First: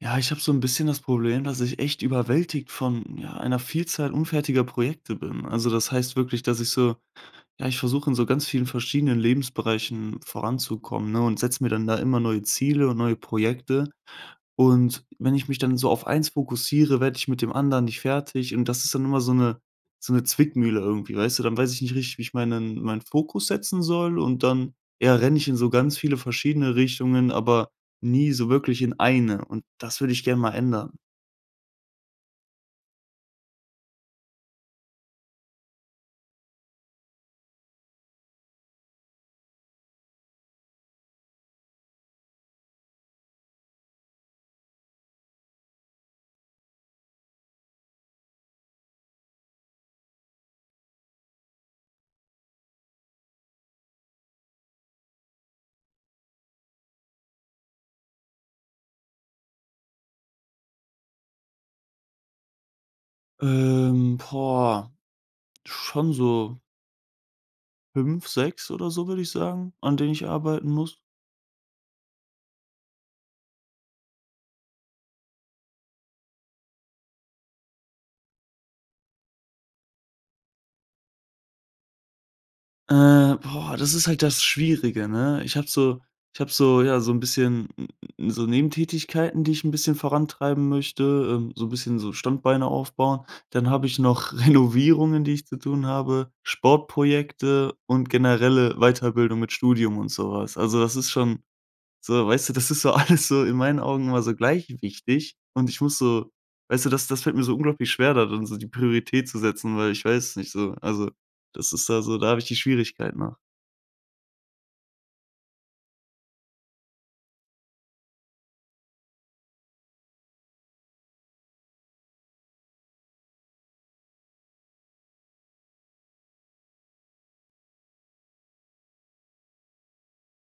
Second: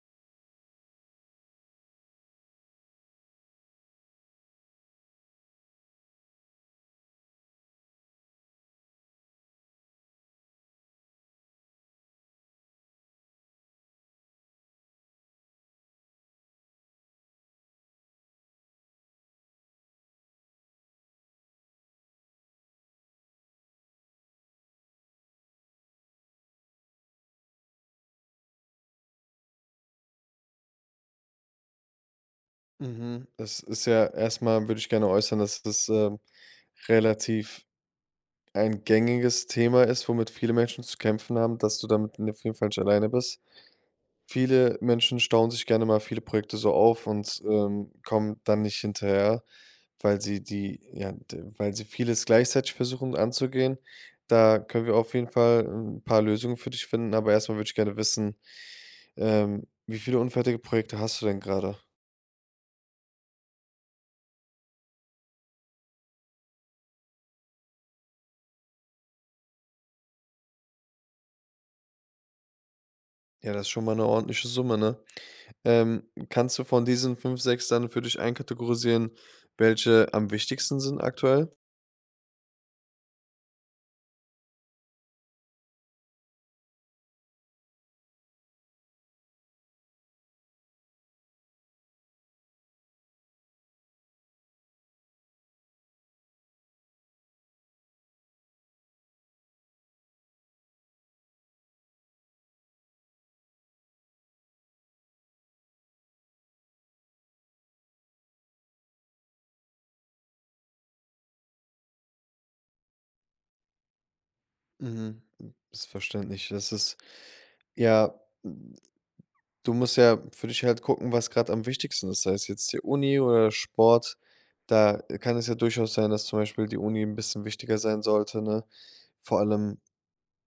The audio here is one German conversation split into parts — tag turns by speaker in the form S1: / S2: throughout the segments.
S1: Ja, ich habe so ein bisschen das Problem, dass ich echt überwältigt von, ja, einer Vielzahl unfertiger Projekte bin. Also, das heißt wirklich, dass ich so ja, ich versuche in so ganz vielen verschiedenen Lebensbereichen voranzukommen, ne, und setze mir dann da immer neue Ziele und neue Projekte. Und wenn ich mich dann so auf eins fokussiere, werde ich mit dem anderen nicht fertig und das ist dann immer so eine Zwickmühle irgendwie, weißt du? Dann weiß ich nicht richtig, wie ich meinen Fokus setzen soll und dann, ja, renne ich in so ganz viele verschiedene Richtungen, aber nie so wirklich in eine und das würde ich gerne mal ändern.
S2: Mhm. Es ist ja erstmal würde ich gerne äußern, dass das, relativ ein gängiges Thema ist, womit viele Menschen zu kämpfen haben, dass du damit auf jeden Fall nicht alleine bist. Viele Menschen stauen sich gerne mal viele Projekte so auf und, kommen dann nicht hinterher, weil sie die ja, d weil sie vieles gleichzeitig versuchen anzugehen. Da können wir auf jeden Fall ein paar Lösungen für dich finden, aber erstmal würde ich gerne wissen, wie viele unfertige Projekte hast du denn gerade?
S1: Boah, schon so 5, 6 oder so, würde ich sagen, an denen ich arbeiten muss.
S2: Ja, das ist schon mal eine ordentliche Summe, ne? Ähm, Kannst du von diesen 5, 6 dann für dich einkategorisieren, welche am wichtigsten sind aktuell?
S1: Boah, das ist halt das Schwierige, ne? Ich habe so ja, so ein bisschen n n so Nebentätigkeiten, die ich ein bisschen vorantreiben möchte, so ein bisschen so Standbeine aufbauen. Dann habe ich noch Renovierungen, die ich zu tun habe, Sportprojekte und generelle Weiterbildung mit Studium und sowas. Also, das ist schon so, weißt du, das ist so alles so in meinen Augen immer so gleich wichtig und ich muss so weißt du, das fällt mir so unglaublich schwer, da dann so die Priorität zu setzen, weil ich weiß es nicht so. Also, das ist da so da habe ich die Schwierigkeit nach.
S2: Mhm. Ist verständlich. Das ist ja, hm, du musst ja für dich halt gucken, was gerade am wichtigsten ist, sei es jetzt die Uni oder Sport. Da kann es ja durchaus sein, dass zum Beispiel die Uni ein bisschen wichtiger sein sollte, ne? Vor allem,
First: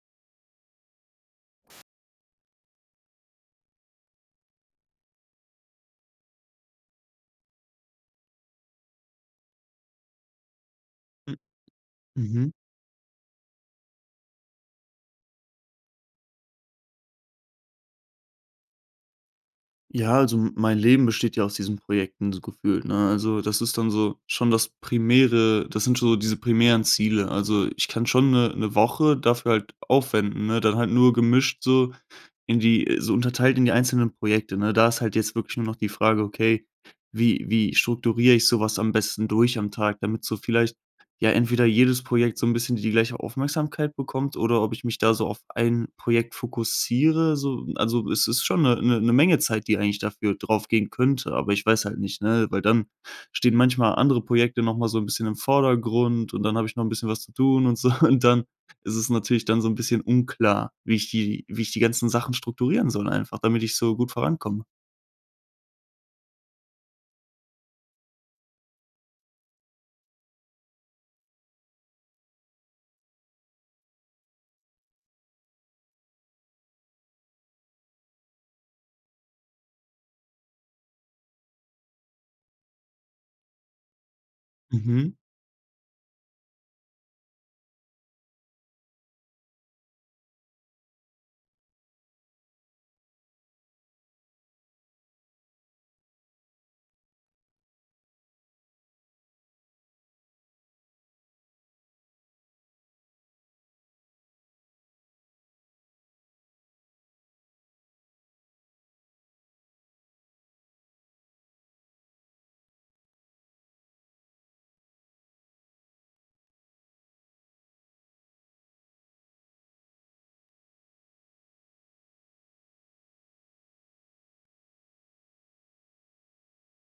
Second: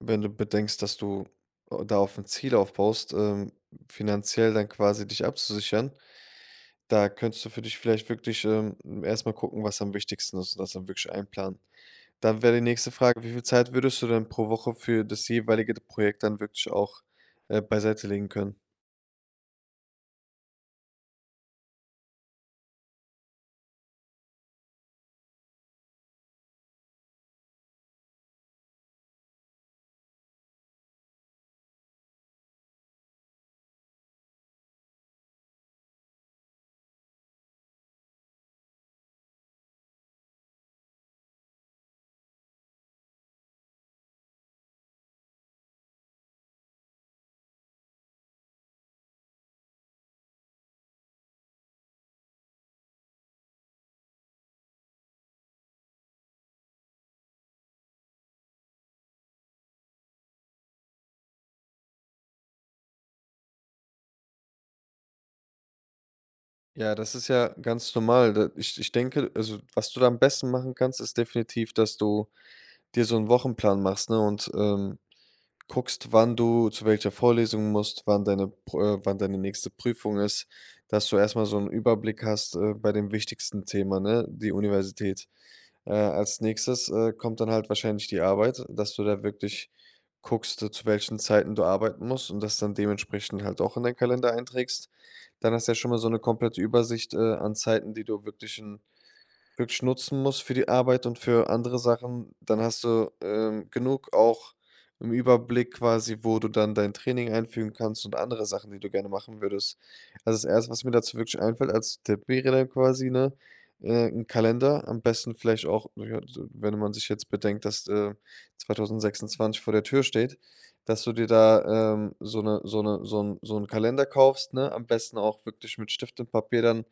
S2: wenn du bedenkst, dass du, da auf ein Ziel aufbaust, finanziell dann quasi dich abzusichern. Da könntest du für dich vielleicht wirklich, erst mal gucken, was am wichtigsten ist und das dann wirklich
S1: M
S2: einplanen. Dann
S1: mhm.
S2: wäre die nächste Frage: Wie viel Zeit würdest du denn pro Woche für das jeweilige Projekt dann wirklich auch, beiseite legen können?
S1: Ja, also, mein Leben besteht ja aus diesen Projekten so gefühlt, ne? Also, das ist dann so schon das primäre das sind schon so diese primären Ziele. Also, ich kann schon eine Woche dafür halt aufwenden, ne? Dann halt nur gemischt so in die so unterteilt in die einzelnen Projekte, ne? Da ist halt jetzt wirklich nur noch die Frage: „Okay, wie strukturiere ich so was am besten durch am Tag, damit so vielleicht, ja, entweder jedes Projekt so ein bisschen die gleiche Aufmerksamkeit bekommt oder ob ich mich da so auf ein Projekt fokussiere?“ So also, es ist schon eine 'ne Menge Zeit, die eigentlich dafür draufgehen könnte, aber ich weiß halt nicht, ne? Weil dann stehen manchmal andere Projekte noch mal so ein bisschen im Vordergrund und dann habe ich noch ein bisschen was zu tun und so und dann ist es natürlich dann so ein bisschen unklar, wie ich die ganzen Sachen strukturieren soll einfach, damit ich so gut vorankomme.
S2: Ja, das ist ja ganz normal. Da ich ich denke also, was du da am besten machen kannst, ist definitiv, dass du dir so einen Wochenplan machst, ne, und, guckst, wann du zu welcher Vorlesung musst, wann deine Pro wann deine nächste Prüfung ist, dass du erst mal so einen Überblick hast, bei dem wichtigsten Thema, ne, die
S1: Mhm.
S2: Universität. Als nächstes, kommt dann halt wahrscheinlich die Arbeit, dass du da wirklich guckst, zu welchen Zeiten du arbeiten musst und das dann dementsprechend halt auch in deinen Kalender einträgst. Dann hast du ja schon mal so eine komplette Übersicht, an Zeiten, die du wirklich nutzen musst für die Arbeit und für andere Sachen, dann hast du, genug auch im Überblick quasi, wo du dann dein Training einfügen kannst und andere Sachen, die du gerne machen würdest. Also, das Erste., was mir dazu wirklich einfällt als Tipp wäre dann quasi, ne, 'n Kalender, am besten vielleicht auch, ja, so wenn man sich jetzt bedenkt, dass, 2026 vor der Tür steht, dass du dir da, so eine so eine so ein so 'n Kalender kaufst, ne? Am besten auch wirklich mit Stift und Papier dann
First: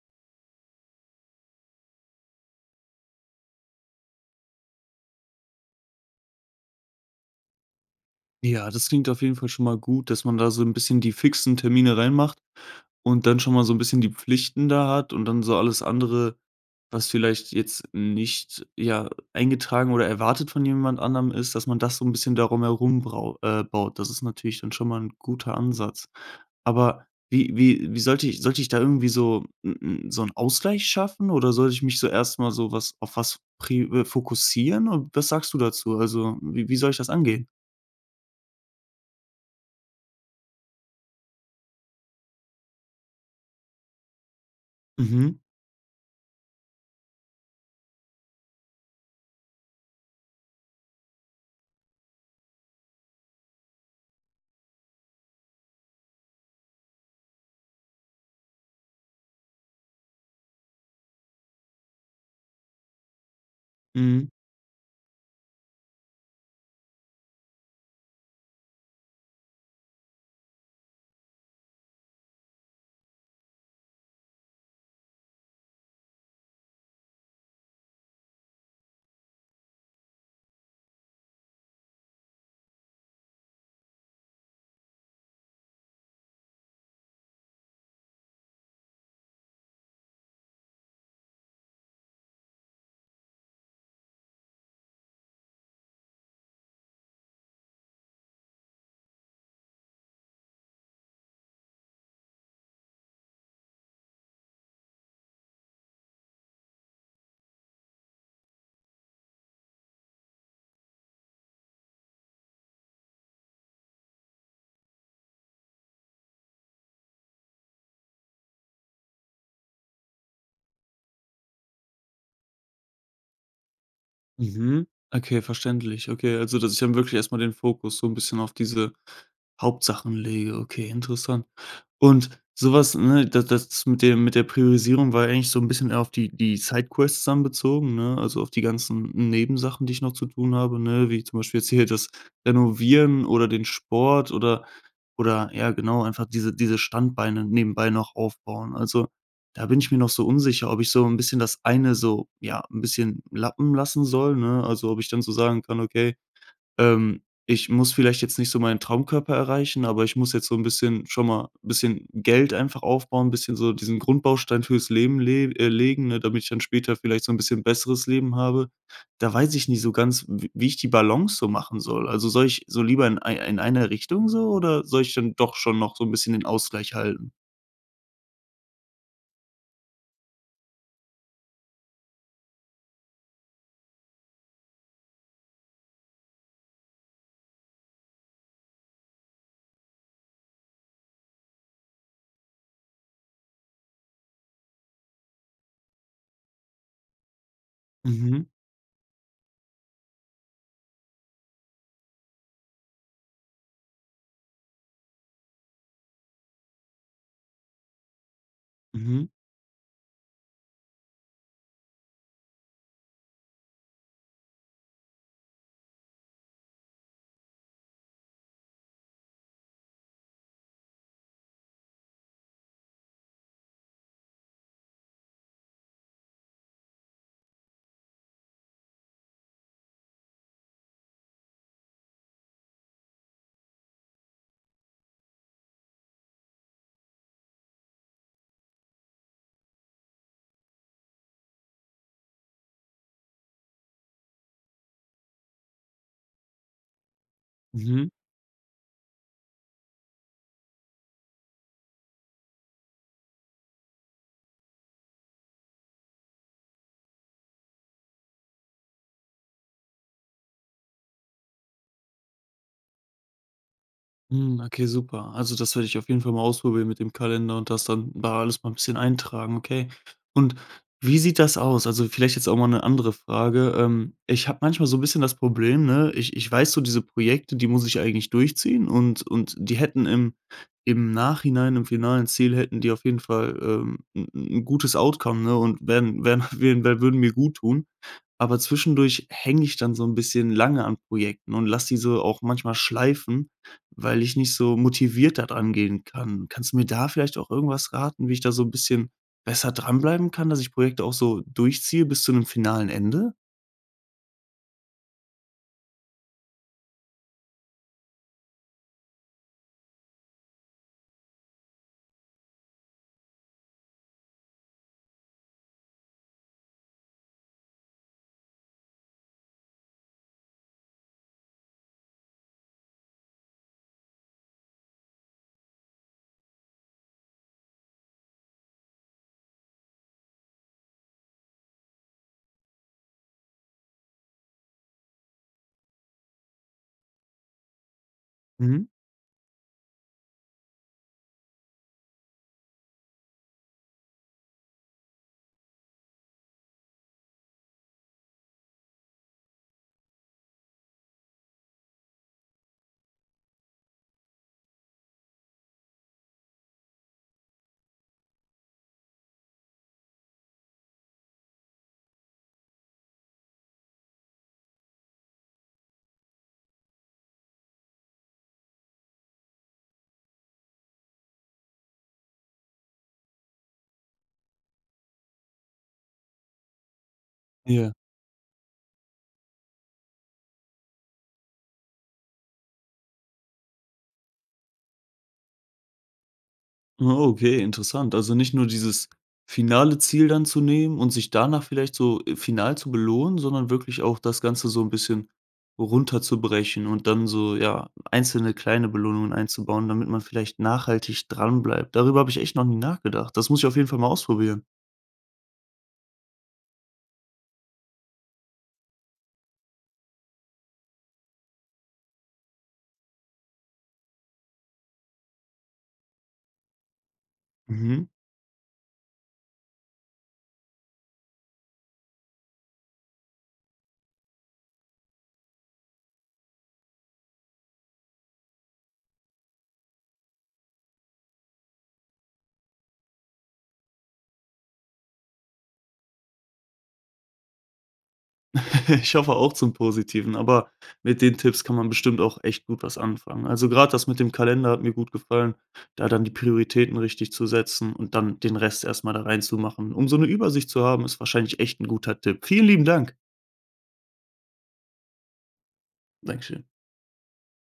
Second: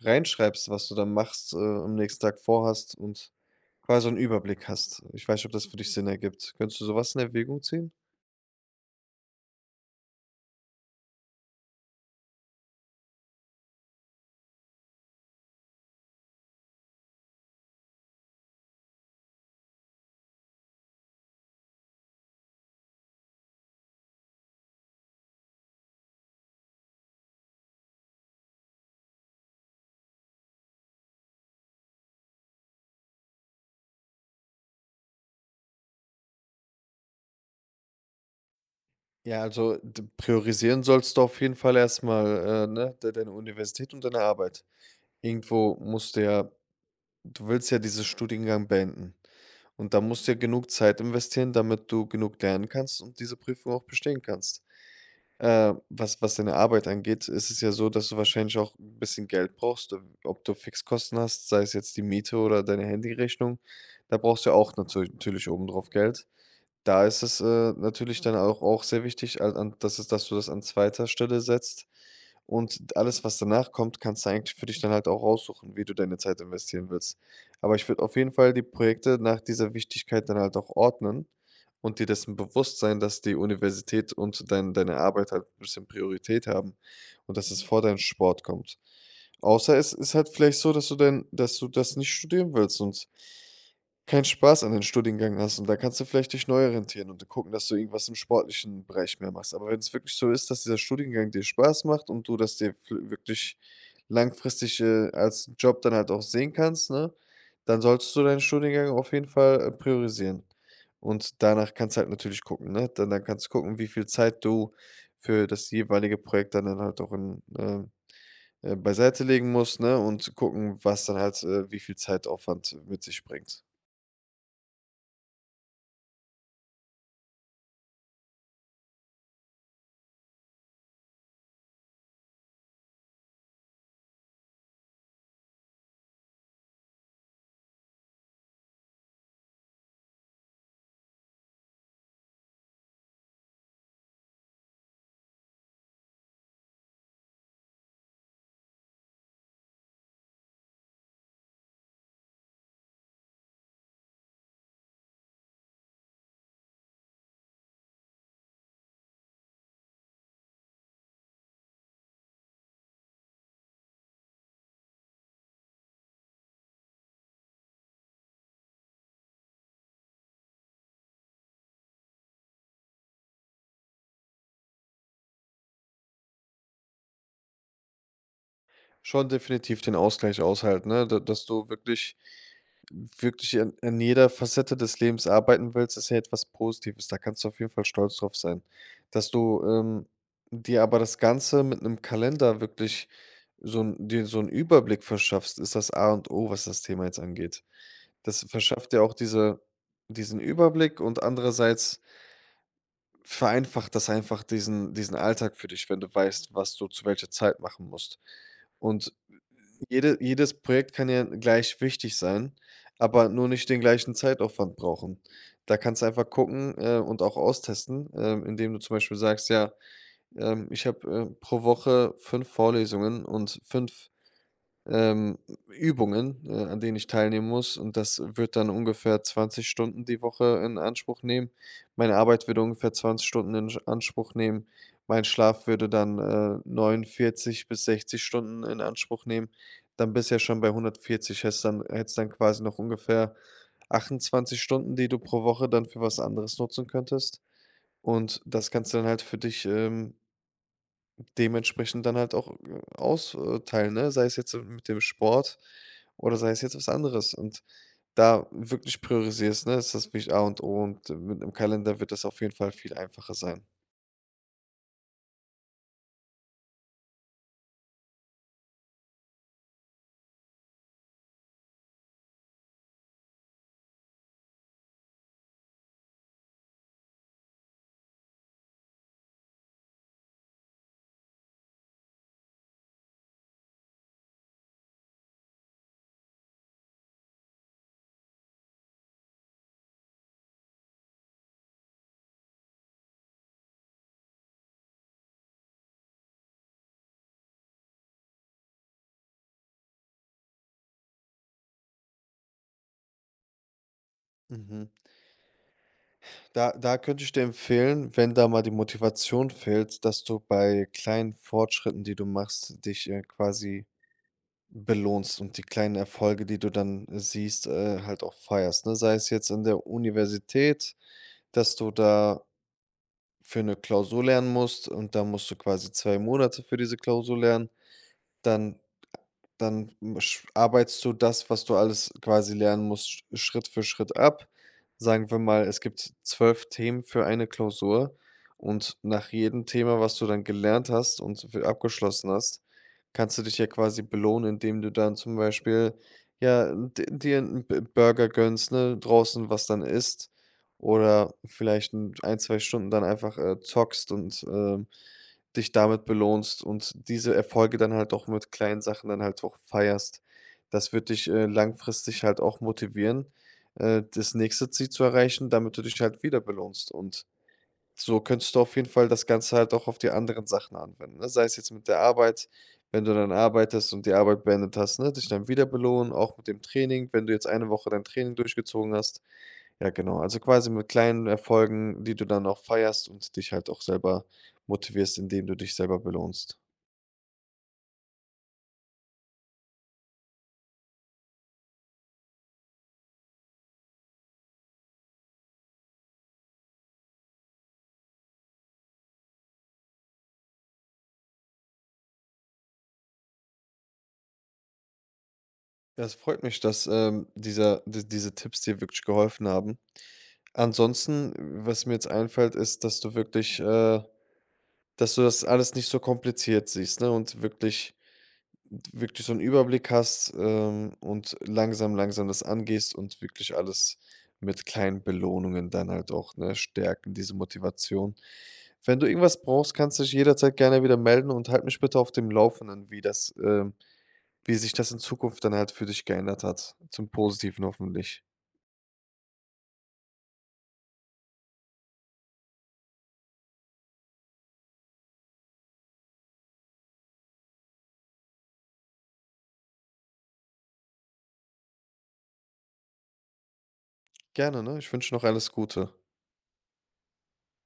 S2: reinschreibst, was du dann machst, am nächsten Tag vorhast und quasi so 'n Überblick hast. Ich weiß nicht, ob das für dich Sinn ergibt. Könntest du so was in Erwägung ziehen?
S1: Ja, das klingt auf jeden Fall schon mal gut, dass man da so ein bisschen die fixen Termine reinmacht. Und dann schon mal so ein bisschen die Pflichten da hat und dann so alles andere, was vielleicht jetzt nicht, ja, eingetragen oder erwartet von jemand anderem ist, dass man das so ein bisschen darum herum brau baut. Das ist natürlich dann schon mal ein guter Ansatz. Aber wie sollte ich da irgendwie so 'n so einen Ausgleich schaffen oder sollte ich mich so erst mal so was auf was pri fokussieren? Und was sagst du dazu? Also, wie soll ich das angehen?
S2: Ja, also, d priorisieren sollst du auf jeden Fall erstmal, ne, de deine Universität und deine Arbeit.
S1: Mhm,
S2: Irgendwo musst du ja Du willst ja diesen Studiengang beenden. Und da musst du ja genug Zeit investieren, damit du genug lernen kannst und diese Prüfung auch bestehen kannst. Was deine Arbeit angeht, ist es ja so, dass du wahrscheinlich auch ein bisschen Geld brauchst, ob du Fixkosten hast, sei es jetzt die Miete oder deine Handyrechnung. Da
S1: mhm.
S2: brauchst du ja auch natürlich obendrauf Geld. Da ist es, natürlich dann auch sehr wichtig, al an dass es dass du das an zweiter Stelle setzt und alles, was danach kommt, kannst du eigentlich für dich dann halt auch raussuchen, wie du deine Zeit investieren willst. Aber ich würde auf jeden Fall die Projekte nach dieser Wichtigkeit dann halt auch ordnen und dir dessen bewusst sein, dass die Universität und deine Arbeit halt ein bisschen Priorität haben und dass es vor deinen Sport kommt. Außer es ist halt vielleicht so, dass du das nicht studieren willst und keinen Spaß an den Studiengang hast und da kannst du vielleicht dich neu orientieren und gucken, dass du irgendwas im sportlichen Bereich mehr machst. Aber wenn es wirklich so ist, dass dieser Studiengang dir Spaß macht und du das dir fü wirklich langfristig, als Job dann halt auch sehen kannst, ne, dann solltest du deinen Studiengang auf jeden Fall, priorisieren. Und danach kannst du halt natürlich gucken, ne? Dann kannst du gucken, wie viel Zeit du für das jeweilige Projekt dann halt auch in beiseitelegen musst, ne, und gucken, was dann halt, wie viel Zeitaufwand mit sich bringt.
S1: Mhm. Okay, verständlich. Okay, also, dass ich dann wirklich erst mal den Fokus so ein bisschen auf diese Hauptsachen lege. Okay, interessant. Und sowas, ne, da das mit dem mit der Priorisierung war eigentlich so ein bisschen eher auf die Sidequests dann bezogen, ne? Also, auf die ganzen Nebensachen, die ich noch zu tun habe, ne, wie zum Beispiel jetzt hier das Renovieren oder den Sport oder ja, genau, einfach diese Standbeine nebenbei noch aufbauen. Also da bin ich mir noch so unsicher, ob ich so ein bisschen das eine so, ja, ein bisschen lappen lassen soll, ne? Also, ob ich dann so sagen kann: „Okay, ich muss vielleicht jetzt nicht so meinen Traumkörper erreichen, aber ich muss jetzt so ein bisschen schon mal ein bisschen Geld einfach aufbauen, ein bisschen so diesen Grundbaustein fürs Leben le legen, ne, damit ich dann später vielleicht so ein bisschen besseres Leben habe.“ Da weiß ich nicht so ganz, w wie ich die Balance so machen soll. Also, soll ich so lieber in ei in einer Richtung so oder soll ich dann doch schon noch so ein bisschen den Ausgleich halten?
S2: Schon definitiv den Ausgleich aushalten, ne? Da dass du wirklich an jeder Facette des Lebens arbeiten willst, ist ja etwas Positives. Da kannst du auf jeden Fall stolz drauf sein. Dass du, dir aber das Ganze mit einem Kalender wirklich so 'n dir so 'n Überblick verschaffst, ist das A und O, was das Thema jetzt angeht.
S1: Mhm,
S2: Das verschafft dir auch diesen Überblick und andererseits vereinfacht das einfach diesen Alltag für dich, wenn du weißt, was du zu welcher Zeit machen musst. Und
S1: mhm,
S2: jedes Projekt kann ja gleich wichtig sein, aber nur nicht den gleichen Zeitaufwand brauchen. Da kannst du einfach gucken, und auch austesten, indem du zum Beispiel sagst: „Ja, ich habe, pro Woche 5 Vorlesungen und 5 ähm, Übungen, an denen ich teilnehmen muss und das wird dann ungefähr 20 Stunden die Woche in Anspruch nehmen. Meine Arbeit würde ungefähr 20 Stunden Anspruch nehmen. Mein Schlaf würde dann 49 bis 60 Stunden in Anspruch nehmen. Dann bist du ja schon bei 140, hättest dann quasi noch ungefähr 28 Stunden, die du pro Woche dann für was anderes nutzen könntest.
S1: mhm.
S2: Und das kannst du dann halt für dich dementsprechend dann halt auch, aus ne? Sei es jetzt, mit dem Sport oder sei es jetzt was anderes und da wirklich priorisierst, ne, ist das wirklich A und O und mit 'nem Kalender wird das auf jeden Fall viel einfacher sein.
S1: Hm, okay, super. Also, das werde ich auf jeden Fall mal ausprobieren mit dem Kalender und das dann da alles mal 'n bisschen eintragen, okay. Und wie sieht das aus? Also, vielleicht jetzt auch mal eine andere Frage. Ich habe manchmal so ein bisschen das Problem, ne, ich weiß so, diese Projekte, die muss ich eigentlich durchziehen und die hätten im im Nachhinein, im finalen Ziel hätten die auf jeden Fall, 'n 'n gutes Outcome, ne, und wären wären wär würden mir guttun. Aber zwischendurch hänge ich dann so ein bisschen lange an Projekten und lasse die so auch manchmal schleifen, weil ich nicht so motiviert da dran gehen kann. Kannst du mir da vielleicht auch irgendwas raten, wie ich da so ein bisschen besser dranbleiben kann, dass ich Projekte auch so durchziehe bis zu einem finalen Ende?
S2: Mhm. Da könnte ich dir empfehlen, wenn da mal die Motivation fehlt, dass du bei kleinen Fortschritten, die du machst, dich, quasi belohnst und die kleinen Erfolge, die du dann siehst, halt auch feierst, ne? Sei es jetzt in der Universität, dass du da für eine Klausur lernen musst und da musst du quasi 2 Monate für diese Klausur lernen, dann dann sch arbeitest du das, was du alles quasi lernen musst, Schritt für Schritt ab. Sagen wir mal, es gibt 12 Themen für eine Klausur
S1: Mhm.
S2: und nach jedem Thema, was du dann gelernt hast und w abgeschlossen hast, kannst du dich ja quasi belohnen, indem du dann zum Beispiel, ja, d dir einen B Burger gönnst, ne, draußen was dann isst oder vielleicht 1, 2 Stunden dann einfach, zockst und, dich damit belohnst und diese Erfolge dann halt auch mit kleinen Sachen dann halt auch feierst. Das wird dich, langfristig halt auch motivieren, das nächste Ziel zu erreichen, damit du dich halt wieder belohnst. Und so könntest du auf jeden Fall das Ganze halt auch auf die anderen Sachen anwenden, ne? Sei es jetzt mit der Arbeit, wenn du dann arbeitest und die Arbeit beendet hast, ne, dich dann wieder belohnen, auch mit dem Training, wenn du jetzt eine Woche
S1: Ja.
S2: dein Training durchgezogen hast. Ja, genau. Also quasi mit kleinen Erfolgen, die du dann auch feierst und dich halt auch selber motivierst, indem du dich selber belohnst.
S1: Ah, okay, interessant. Also nicht nur dieses finale Ziel dann zu nehmen und sich danach vielleicht so, final zu belohnen, sondern wirklich auch das Ganze so ein bisschen runterzubrechen und dann so, ja, einzelne kleine Belohnungen einzubauen, damit man vielleicht nachhaltig dranbleibt. Darüber habe ich echt noch nie nachgedacht. Das muss ich auf jeden Fall mal ausprobieren.
S2: Ja, es freut mich, dass diese Tipps dir wirklich geholfen haben. Ansonsten, was mir jetzt einfällt, ist, dass du das alles nicht so kompliziert siehst, ne? Und wirklich
S1: Mhm.
S2: wirklich so einen Überblick hast, und langsam, langsam das angehst und wirklich alles mit kleinen Belohnungen dann halt auch, ne, stärken, diese Motivation. Wenn du irgendwas brauchst, kannst du dich jederzeit gerne wieder melden und halt mich bitte auf dem Laufenden, wie sich das in Zukunft dann halt für dich geändert hat, zum Positiven hoffentlich.
S1: Ich hoffe auch zum Positiven, aber mit den Tipps kann man bestimmt auch echt gut was anfangen. Also gerade das mit dem Kalender hat mir gut gefallen, da dann die Prioritäten richtig zu setzen und dann den Rest erst mal da reinzumachen. Um so eine Übersicht zu haben, ist wahrscheinlich echt ein guter Tipp. Vielen lieben Dank.
S2: Gerne, ne? Ich wünsche noch alles Gute.
S1: Dankeschön.